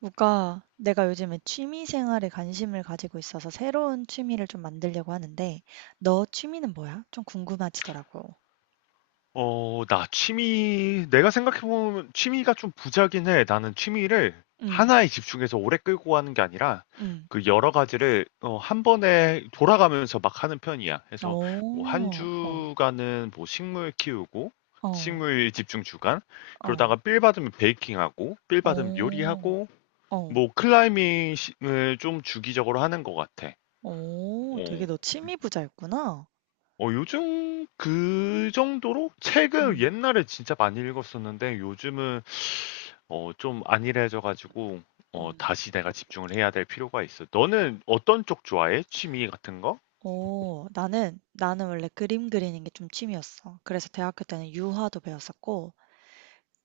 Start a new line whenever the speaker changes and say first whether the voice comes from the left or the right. right: 누가 내가 요즘에 취미 생활에 관심을 가지고 있어서 새로운 취미를 좀 만들려고 하는데 "너 취미는 뭐야?" 좀 궁금해지더라고.
left: 나 취미, 내가 생각해보면 취미가 좀 부자긴 해. 나는 취미를
right: 응,
left: 하나에 집중해서 오래 끌고 가는 게 아니라
right: 응.
left: 그 여러 가지를 한 번에 돌아가면서 막 하는 편이야. 그래서 뭐 한
right: 오, 어.
left: 주간은 뭐 식물 키우고,
right: 어.
left: 식물 집중 주간, 그러다가
right: 어.
left: 빌 받으면 베이킹하고, 빌 받으면
right: 어.
left: 요리하고,
right: 어.
left: 뭐 클라이밍을 좀 주기적으로 하는 것 같아.
right: 어. 되게
left: 어.
right: 너 취미 부자였구나.
left: 요즘 그 정도로 책을
right: 응,
left: 옛날에 진짜 많이 읽었었는데 요즘은 좀 안일해져가지고
right: 응.
left: 다시 내가 집중을 해야 될 필요가 있어. 너는 어떤 쪽 좋아해? 취미 같은 거?
right: 오, 나는 원래 그림 그리는 게 좀 취미였어. 그래서 대학교 때는 유화도 배웠었고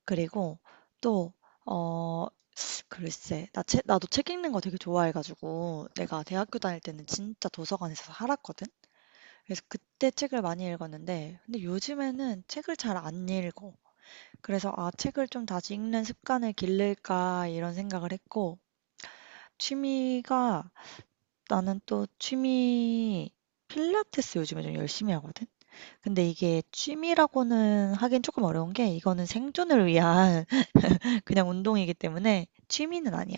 right: 그리고 또어 글쎄, 나도 책 읽는 거 되게 좋아해가지고, 내가 대학교 다닐 때는 진짜 도서관에서 살았거든? 그래서 그때 책을 많이 읽었는데, 근데 요즘에는 책을 잘 안 읽어. 그래서, 아, 책을 좀 다시 읽는 습관을 기를까, 이런 생각을 했고, 취미가, 나는 또 취미, 필라테스 요즘에 좀 열심히 하거든? 근데 이게 취미라고는 하긴 조금 어려운 게, 이거는 생존을 위한 그냥 운동이기 때문에 취미는 아니야.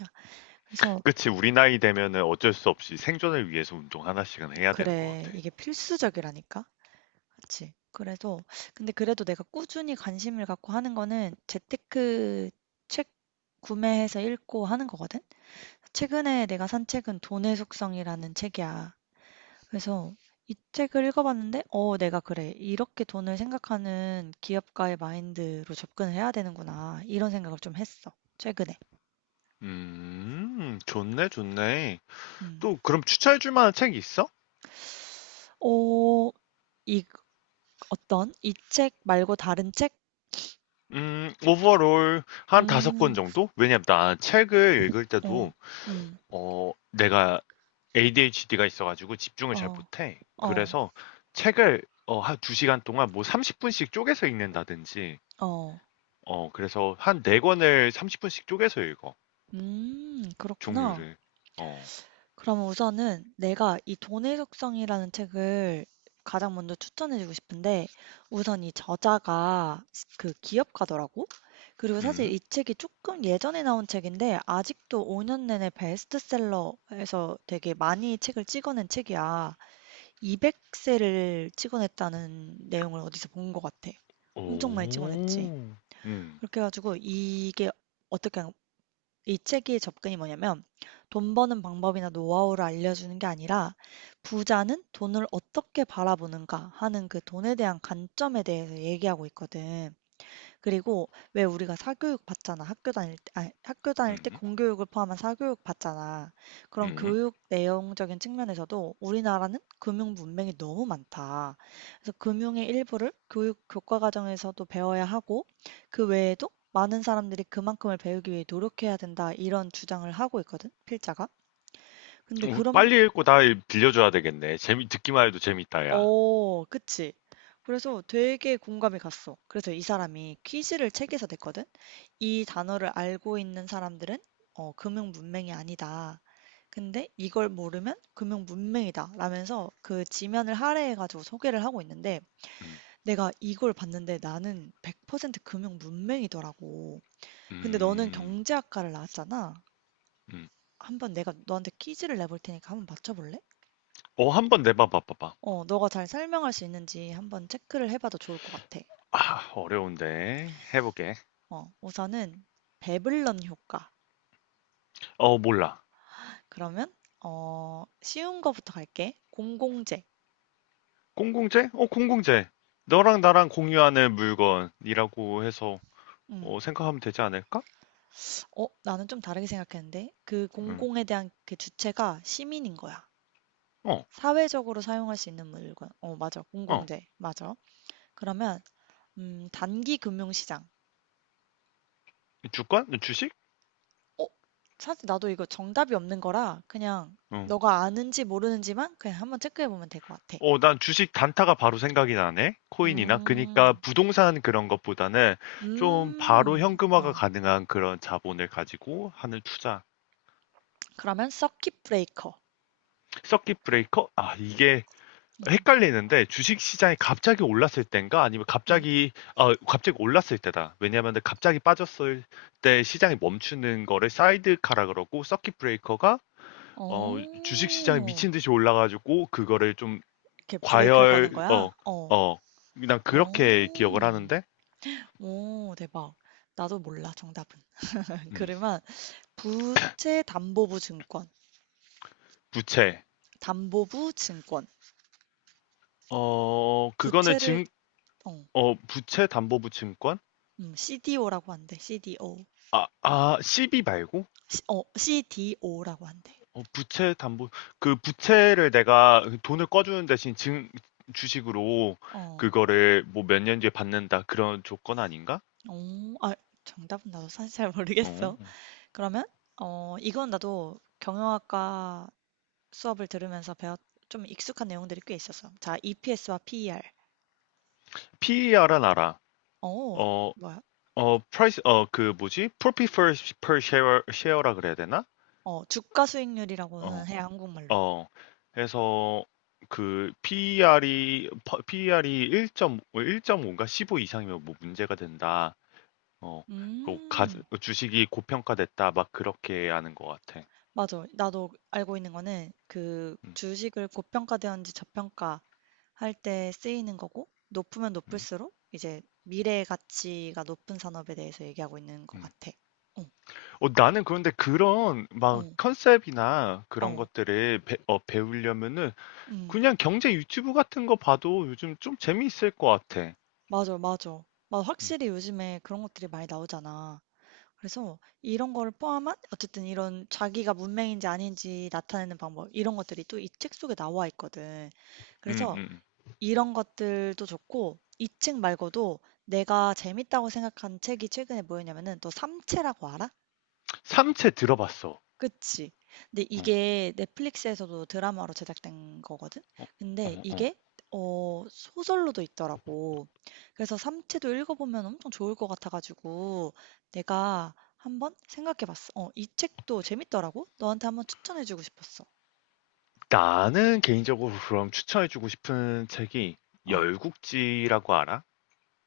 right: 그래서
left: 그치, 우리 나이 되면은 어쩔 수 없이 생존을 위해서 운동 하나씩은 해야 되는 것
right: 그래.
left: 같아.
right: 이게 필수적이라니까. 그치? 그래서 근데 그래도 내가 꾸준히 관심을 갖고 하는 거는 재테크 책 구매해서 읽고 하는 거거든. 최근에 내가 산 책은 돈의 속성이라는 책이야. 그래서 이 책을 읽어봤는데, 어, 내가 그래. 이렇게 돈을 생각하는 기업가의 마인드로 접근을 해야 되는구나. 이런 생각을 좀 했어. 최근에.
left: 좋네, 좋네.
right: 음.
left: 또 그럼 추천해줄 만한 책이 있어?
right: 어, 이 어떤? 이 책 말고 다른 책?
left: 오버롤 한 다섯 권
right: 음,
left: 정도? 왜냐면 나 책을 읽을
right: 어,
left: 때도
right: 음.
left: 내가 ADHD가 있어가지고 집중을 잘
right: 어,
left: 못해.
right: 어,
left: 그래서 책을 한 2시간 동안 뭐 30분씩 쪼개서 읽는다든지,
right: 어.
left: 그래서 한 4권을 30분씩 쪼개서 읽어.
right: 그렇구나.
left: 종류를. 어,
right: 그러면 우선은 내가 이 돈의 속성이라는 책을 가장 먼저 추천해주고 싶은데, 우선 이 저자가 그 기업가더라고? 그리고 사실
left: 음,
right: 이 책이 조금 예전에 나온 책인데, 아직도 5년 내내 베스트셀러에서 되게 많이 책을 찍어낸 책이야. 200세를 찍어냈다는 내용을 어디서 본 것 같아.
left: 오,
right: 엄청 많이 찍어냈지.
left: 음,
right: 그렇게 해가지고 이게 어떻게 이 책의 접근이 뭐냐면 돈 버는 방법이나 노하우를 알려주는 게 아니라 부자는 돈을 어떻게 바라보는가 하는 그 돈에 대한 관점에 대해서 얘기하고 있거든. 그리고 왜 우리가 사교육 받잖아. 학교 다닐 때, 아니, 학교 다닐 때
left: 음,
right: 공교육을 포함한 사교육 받잖아. 그런
left: 음.
right: 교육 내용적인 측면에서도 우리나라는 금융 문맹이 너무 많다. 그래서 금융의 일부를 교육 교과 과정에서도 배워야 하고 그 외에도 많은 사람들이 그만큼을 배우기 위해 노력해야 된다. 이런 주장을 하고 있거든, 필자가. 근데 그런
left: 빨리 읽고 다 빌려줘야 되겠네. 듣기만 해도 재밌다, 야.
right: 어 그치. 그래서 되게 공감이 갔어. 그래서 이 사람이 퀴즈를 책에서 냈거든. 이 단어를 알고 있는 사람들은 금융 문맹이 아니다. 근데 이걸 모르면 금융 문맹이다. 라면서 그 지면을 할애해가지고 소개를 하고 있는데
left: 음,
right: 내가 이걸 봤는데 나는 100% 금융 문맹이더라고. 근데 너는
left: 음,
right: 경제학과를 나왔잖아.
left: 음.
right: 한번 내가 너한테 퀴즈를 내볼 테니까 한번 맞춰볼래?
left: 어, 한번 내봐, 봐봐봐.
right: 어, 너가 잘 설명할 수 있는지 한번 체크를 해봐도 좋을 것 같아.
left: 아, 어려운데. 해볼게.
right: 어, 우선은 배블런 효과.
left: 어, 몰라.
right: 그러면 쉬운 거부터 갈게. 공공재.
left: 공공재? 공공재. 너랑 나랑 공유하는 물건이라고 해서
right: 음.
left: 생각하면 되지 않을까?
right: 어, 나는 좀 다르게 생각했는데 그
left: 응.
right: 공공에 대한 그 주체가 시민인 거야.
left: 어,
right: 사회적으로 사용할 수 있는 물건. 어, 맞아.
left: 어.
right: 공공재. 맞아. 그러면 단기 금융시장.
left: 주권? 주식?
right: 어, 사실 나도 이거 정답이 없는 거라 그냥
left: 응.
right: 너가 아는지 모르는지만 그냥 한번 체크해 보면 될 것 같아.
left: 어, 난 주식 단타가 바로 생각이 나네. 코인이나.
right: 음.
left: 그니까 부동산 그런 것보다는 좀 바로
right: 음.
left: 현금화가
right: 어.
left: 가능한 그런 자본을 가지고 하는 투자.
right: 그러면 서킷 브레이커.
left: 서킷 브레이커? 아, 이게
right: 음.
left: 헷갈리는데 주식 시장이 갑자기 올랐을 때인가 아니면
right: 응.
left: 갑자기 갑자기 올랐을 때다. 왜냐하면 갑자기 빠졌을 때 시장이 멈추는 거를 사이드카라 그러고, 서킷 브레이커가 어 주식 시장이
right: 어.
left: 미친 듯이 올라가지고 그거를 좀
right: 이렇게 브레이크를 거는
left: 과열,
right: 거야? 어.
left: 어어 그냥
right: 어.
left: 그렇게 기억을 하는데.
right: 오, 대박. 나도 몰라, 정답은.
left: 음,
right: 그러면 부채 담보부 증권.
left: 부채
right: 담보부 증권.
left: 어 그거는
right: 부채를
left: 증
right: 어.
left: 어 부채 담보부 증권,
right: CDO라고 한대. CDO.
left: 아, CB 말고.
right: CDO라고 한대.
left: 부채 담보, 그 부채를 내가 돈을 꺼주는 대신 증, 주식으로
right: 어.
left: 그거를 뭐 몇 년 뒤에 받는다. 그런 조건 아닌가?
right: 오, 아, 정답은 나도 사실 잘 모르겠어.
left: 어.
right: 그러면 어, 이건 나도 경영학과 수업을 들으면서 배웠 좀 익숙한 내용들이 꽤 있었어. 자, EPS와 PER.
left: PER은 알아.
right: 어,
left: 어,
right: 뭐야?
left: price, 그 뭐지? Profit per share라 그래야 되나?
right: 어, 주가
left: 어,
right: 수익률이라고는 해, 한국말로.
left: 어. 해서 그 PER이 1.5, 1.5인가? 15 이상이면 뭐 문제가 된다. 어, 그 가,
right: 음,
left: 주식이 고평가됐다. 막 그렇게 하는 것 같아.
right: 맞아. 나도 알고 있는 거는 그
left: 음,
right: 주식을 고평가되었는지 저평가 할 때 쓰이는 거고, 높으면
left: 음.
right: 높을수록 이제 미래 가치가 높은 산업에 대해서 얘기하고 있는 것
left: 음.
right: 같아. 어,
left: 나는 그런데 그런 막
right: 어,
left: 컨셉이나 그런
right: 어,
left: 것들을 배우려면은
right: 음,
left: 그냥 경제 유튜브 같은 거 봐도 요즘 좀 재미있을 것 같아.
right: 맞아, 맞아. 맞아.
left: 음,
right: 확실히 요즘에 그런 것들이 많이 나오잖아. 그래서 이런 거를 포함한 어쨌든 이런 자기가 문맹인지 아닌지 나타내는 방법 이런 것들이 또 이 책 속에 나와 있거든.
left: 음,
right: 그래서
left: 음.
right: 이런 것들도 좋고 이 책 말고도 내가 재밌다고 생각한 책이 최근에 뭐였냐면은 너 삼체라고 알아?
left: 삼체 들어봤어.
right: 그치. 근데
left: 어,
right: 이게 넷플릭스에서도 드라마로 제작된 거거든?
left: 어,
right: 근데
left: 어, 어.
right: 이게 어, 소설로도 있더라고. 그래서 삼체도 읽어보면 엄청 좋을 것 같아가지고 내가 한번 생각해봤어. 어, 이 책도 재밌더라고? 너한테 한번 추천해주고 싶었어.
left: 나는 개인적으로 그럼 추천해주고 싶은 책이,
right: 어,
left: 열국지라고 알아?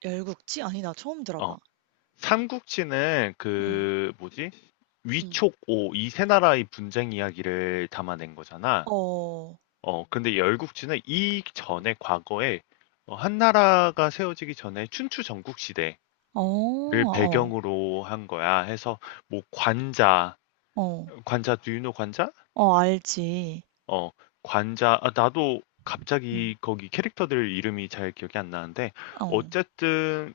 right: 열국지? 아니, 나 처음
left: 어,
right: 들어봐.
left: 삼국지는,
right: 응,
left: 그 뭐지?
right: 응.
left: 위촉오 이세 나라의 분쟁 이야기를 담아낸 거잖아.
right: 어,
left: 근데 열국지는 이 전에 과거에 한나라가 세워지기 전에 춘추 전국 시대를
right: 어, 어,
left: 배경으로 한 거야. 해서 뭐 관자,
right: 어,
left: 관자 do you know 관자?
right: 어, 알지.
left: 어, 관자. 아, 나도
right: 응,
left: 갑자기 거기 캐릭터들 이름이 잘 기억이 안 나는데,
right: 어,
left: 어쨌든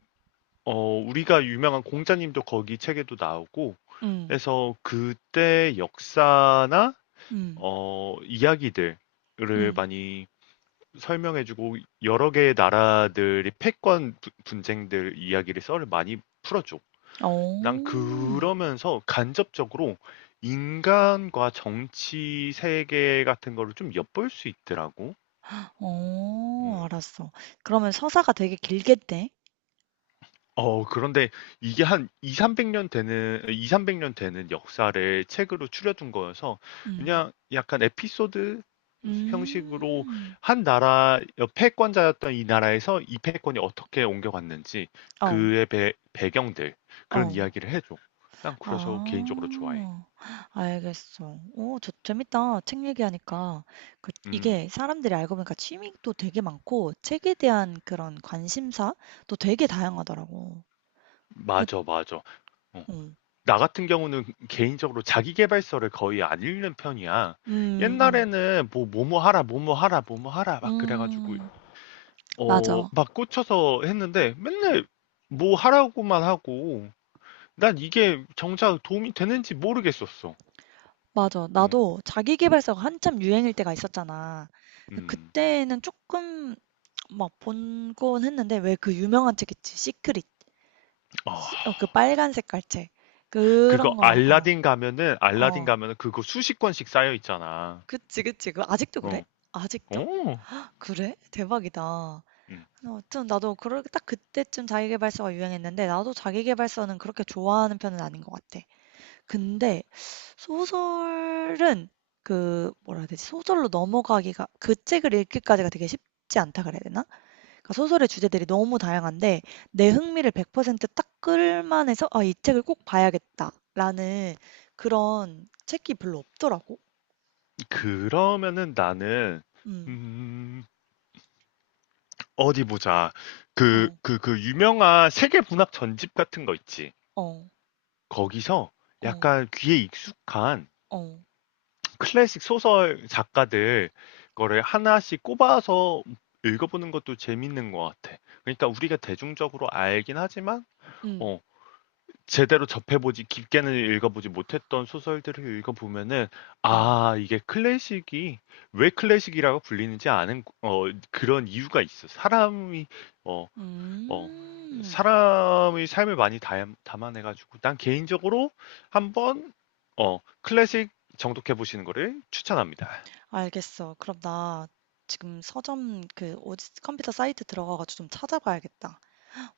left: 우리가 유명한 공자님도 거기 책에도 나오고
right: 응,
left: 해서, 그때 역사나
right: 응,
left: 이야기들을
right: 응,
left: 많이 설명해주고, 여러 개의 나라들이 패권 분쟁들 이야기를, 썰을 많이 풀어줘. 난
right: 어.
left: 그러면서 간접적으로 인간과 정치 세계 같은 거를 좀 엿볼 수 있더라고.
right: 어
left: 음.
right: 알았어. 그러면 서사가 되게 길겠네.
left: 그런데 이게 한 2, 300년 되는 역사를 책으로 추려둔 거여서
right: 음.
left: 그냥 약간 에피소드 형식으로,
right: 음.
left: 한 나라 패권자였던 이 나라에서 이 패권이 어떻게 옮겨갔는지,
right: 어.
left: 그의 배경들, 그런
right: 어.
left: 이야기를 해줘. 난 그래서 개인적으로 좋아해.
right: 아. 알겠어. 오, 저 재밌다. 책 얘기하니까. 그
left: 음,
right: 이게 사람들이 알고 보니까 취미도 되게 많고 책에 대한 그런 관심사도 되게 다양하더라고. 그
left: 맞아, 맞아. 어,
right: 음.
left: 나 같은 경우는 개인적으로 자기계발서를 거의 안 읽는 편이야.
right: 음. 음.
left: 옛날에는 뭐 뭐뭐 하라, 뭐뭐 하라, 뭐뭐 하라 막 그래가지고
right: 음. 맞아.
left: 막 꽂혀서 했는데, 맨날 뭐 하라고만 하고 난 이게 정작 도움이 되는지 모르겠었어.
right: 맞아.
left: 어.
right: 나도 자기계발서가 한참 유행일 때가 있었잖아.
left: 음.
right: 그때는 조금 막 본곤 했는데 왜 그 유명한 책 있지? 시크릿.
left: 아,
right: 그 빨간 색깔 책.
left: 그거
right: 그런 거, 어,
left: 알라딘 가면은 알라딘
right: 어.
left: 가면은 그거 수십 권씩 쌓여 있잖아.
right: 그치, 그치. 그 아직도 그래?
left: 어.
right: 아직도?
left: 오.
right: 그래? 대박이다.
left: 음.
right: 아무튼 나도 그럴 딱 그때쯤 자기계발서가 유행했는데 나도 자기계발서는 그렇게 좋아하는 편은 아닌 것 같아. 근데 소설은 그 뭐라 해야 되지? 소설로 넘어가기가 그 책을 읽기까지가 되게 쉽지 않다 그래야 되나? 그러니까 소설의 주제들이 너무 다양한데 내 흥미를 100%딱 끌만해서 '아 이 책을 꼭 봐야겠다.'라는 그런 책이 별로 없더라고. 음.
left: 그러면은 나는,
right: 음.
left: 음, 어디 보자.
right: 어.
left: 그 유명한 세계 문학 전집 같은 거 있지.
right: 어.
left: 거기서
right: 어.
left: 약간 귀에 익숙한
right: 어.
left: 클래식 소설 작가들 거를 하나씩 꼽아서 읽어보는 것도 재밌는 것 같아. 그러니까 우리가 대중적으로 알긴 하지만,
right: 음.
left: 어, 제대로 접해보지, 깊게는 읽어보지 못했던 소설들을 읽어보면은,
right: 음.
left: 아 이게 클래식이 왜 클래식이라고 불리는지 아는, 그런 이유가 있어. 사람이 어, 어,
right: 음.
left: 사람의 삶을 많이 담아내가지고, 난 개인적으로 한번 클래식 정독해 보시는 거를 추천합니다.
right: 알겠어. 그럼 나 지금 서점 그 어디 컴퓨터 사이트 들어가 가지고 좀 찾아봐야겠다.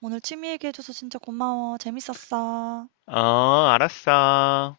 right: 오늘 취미 얘기해 줘서 진짜 고마워. 재밌었어.
left: 어, 알았어.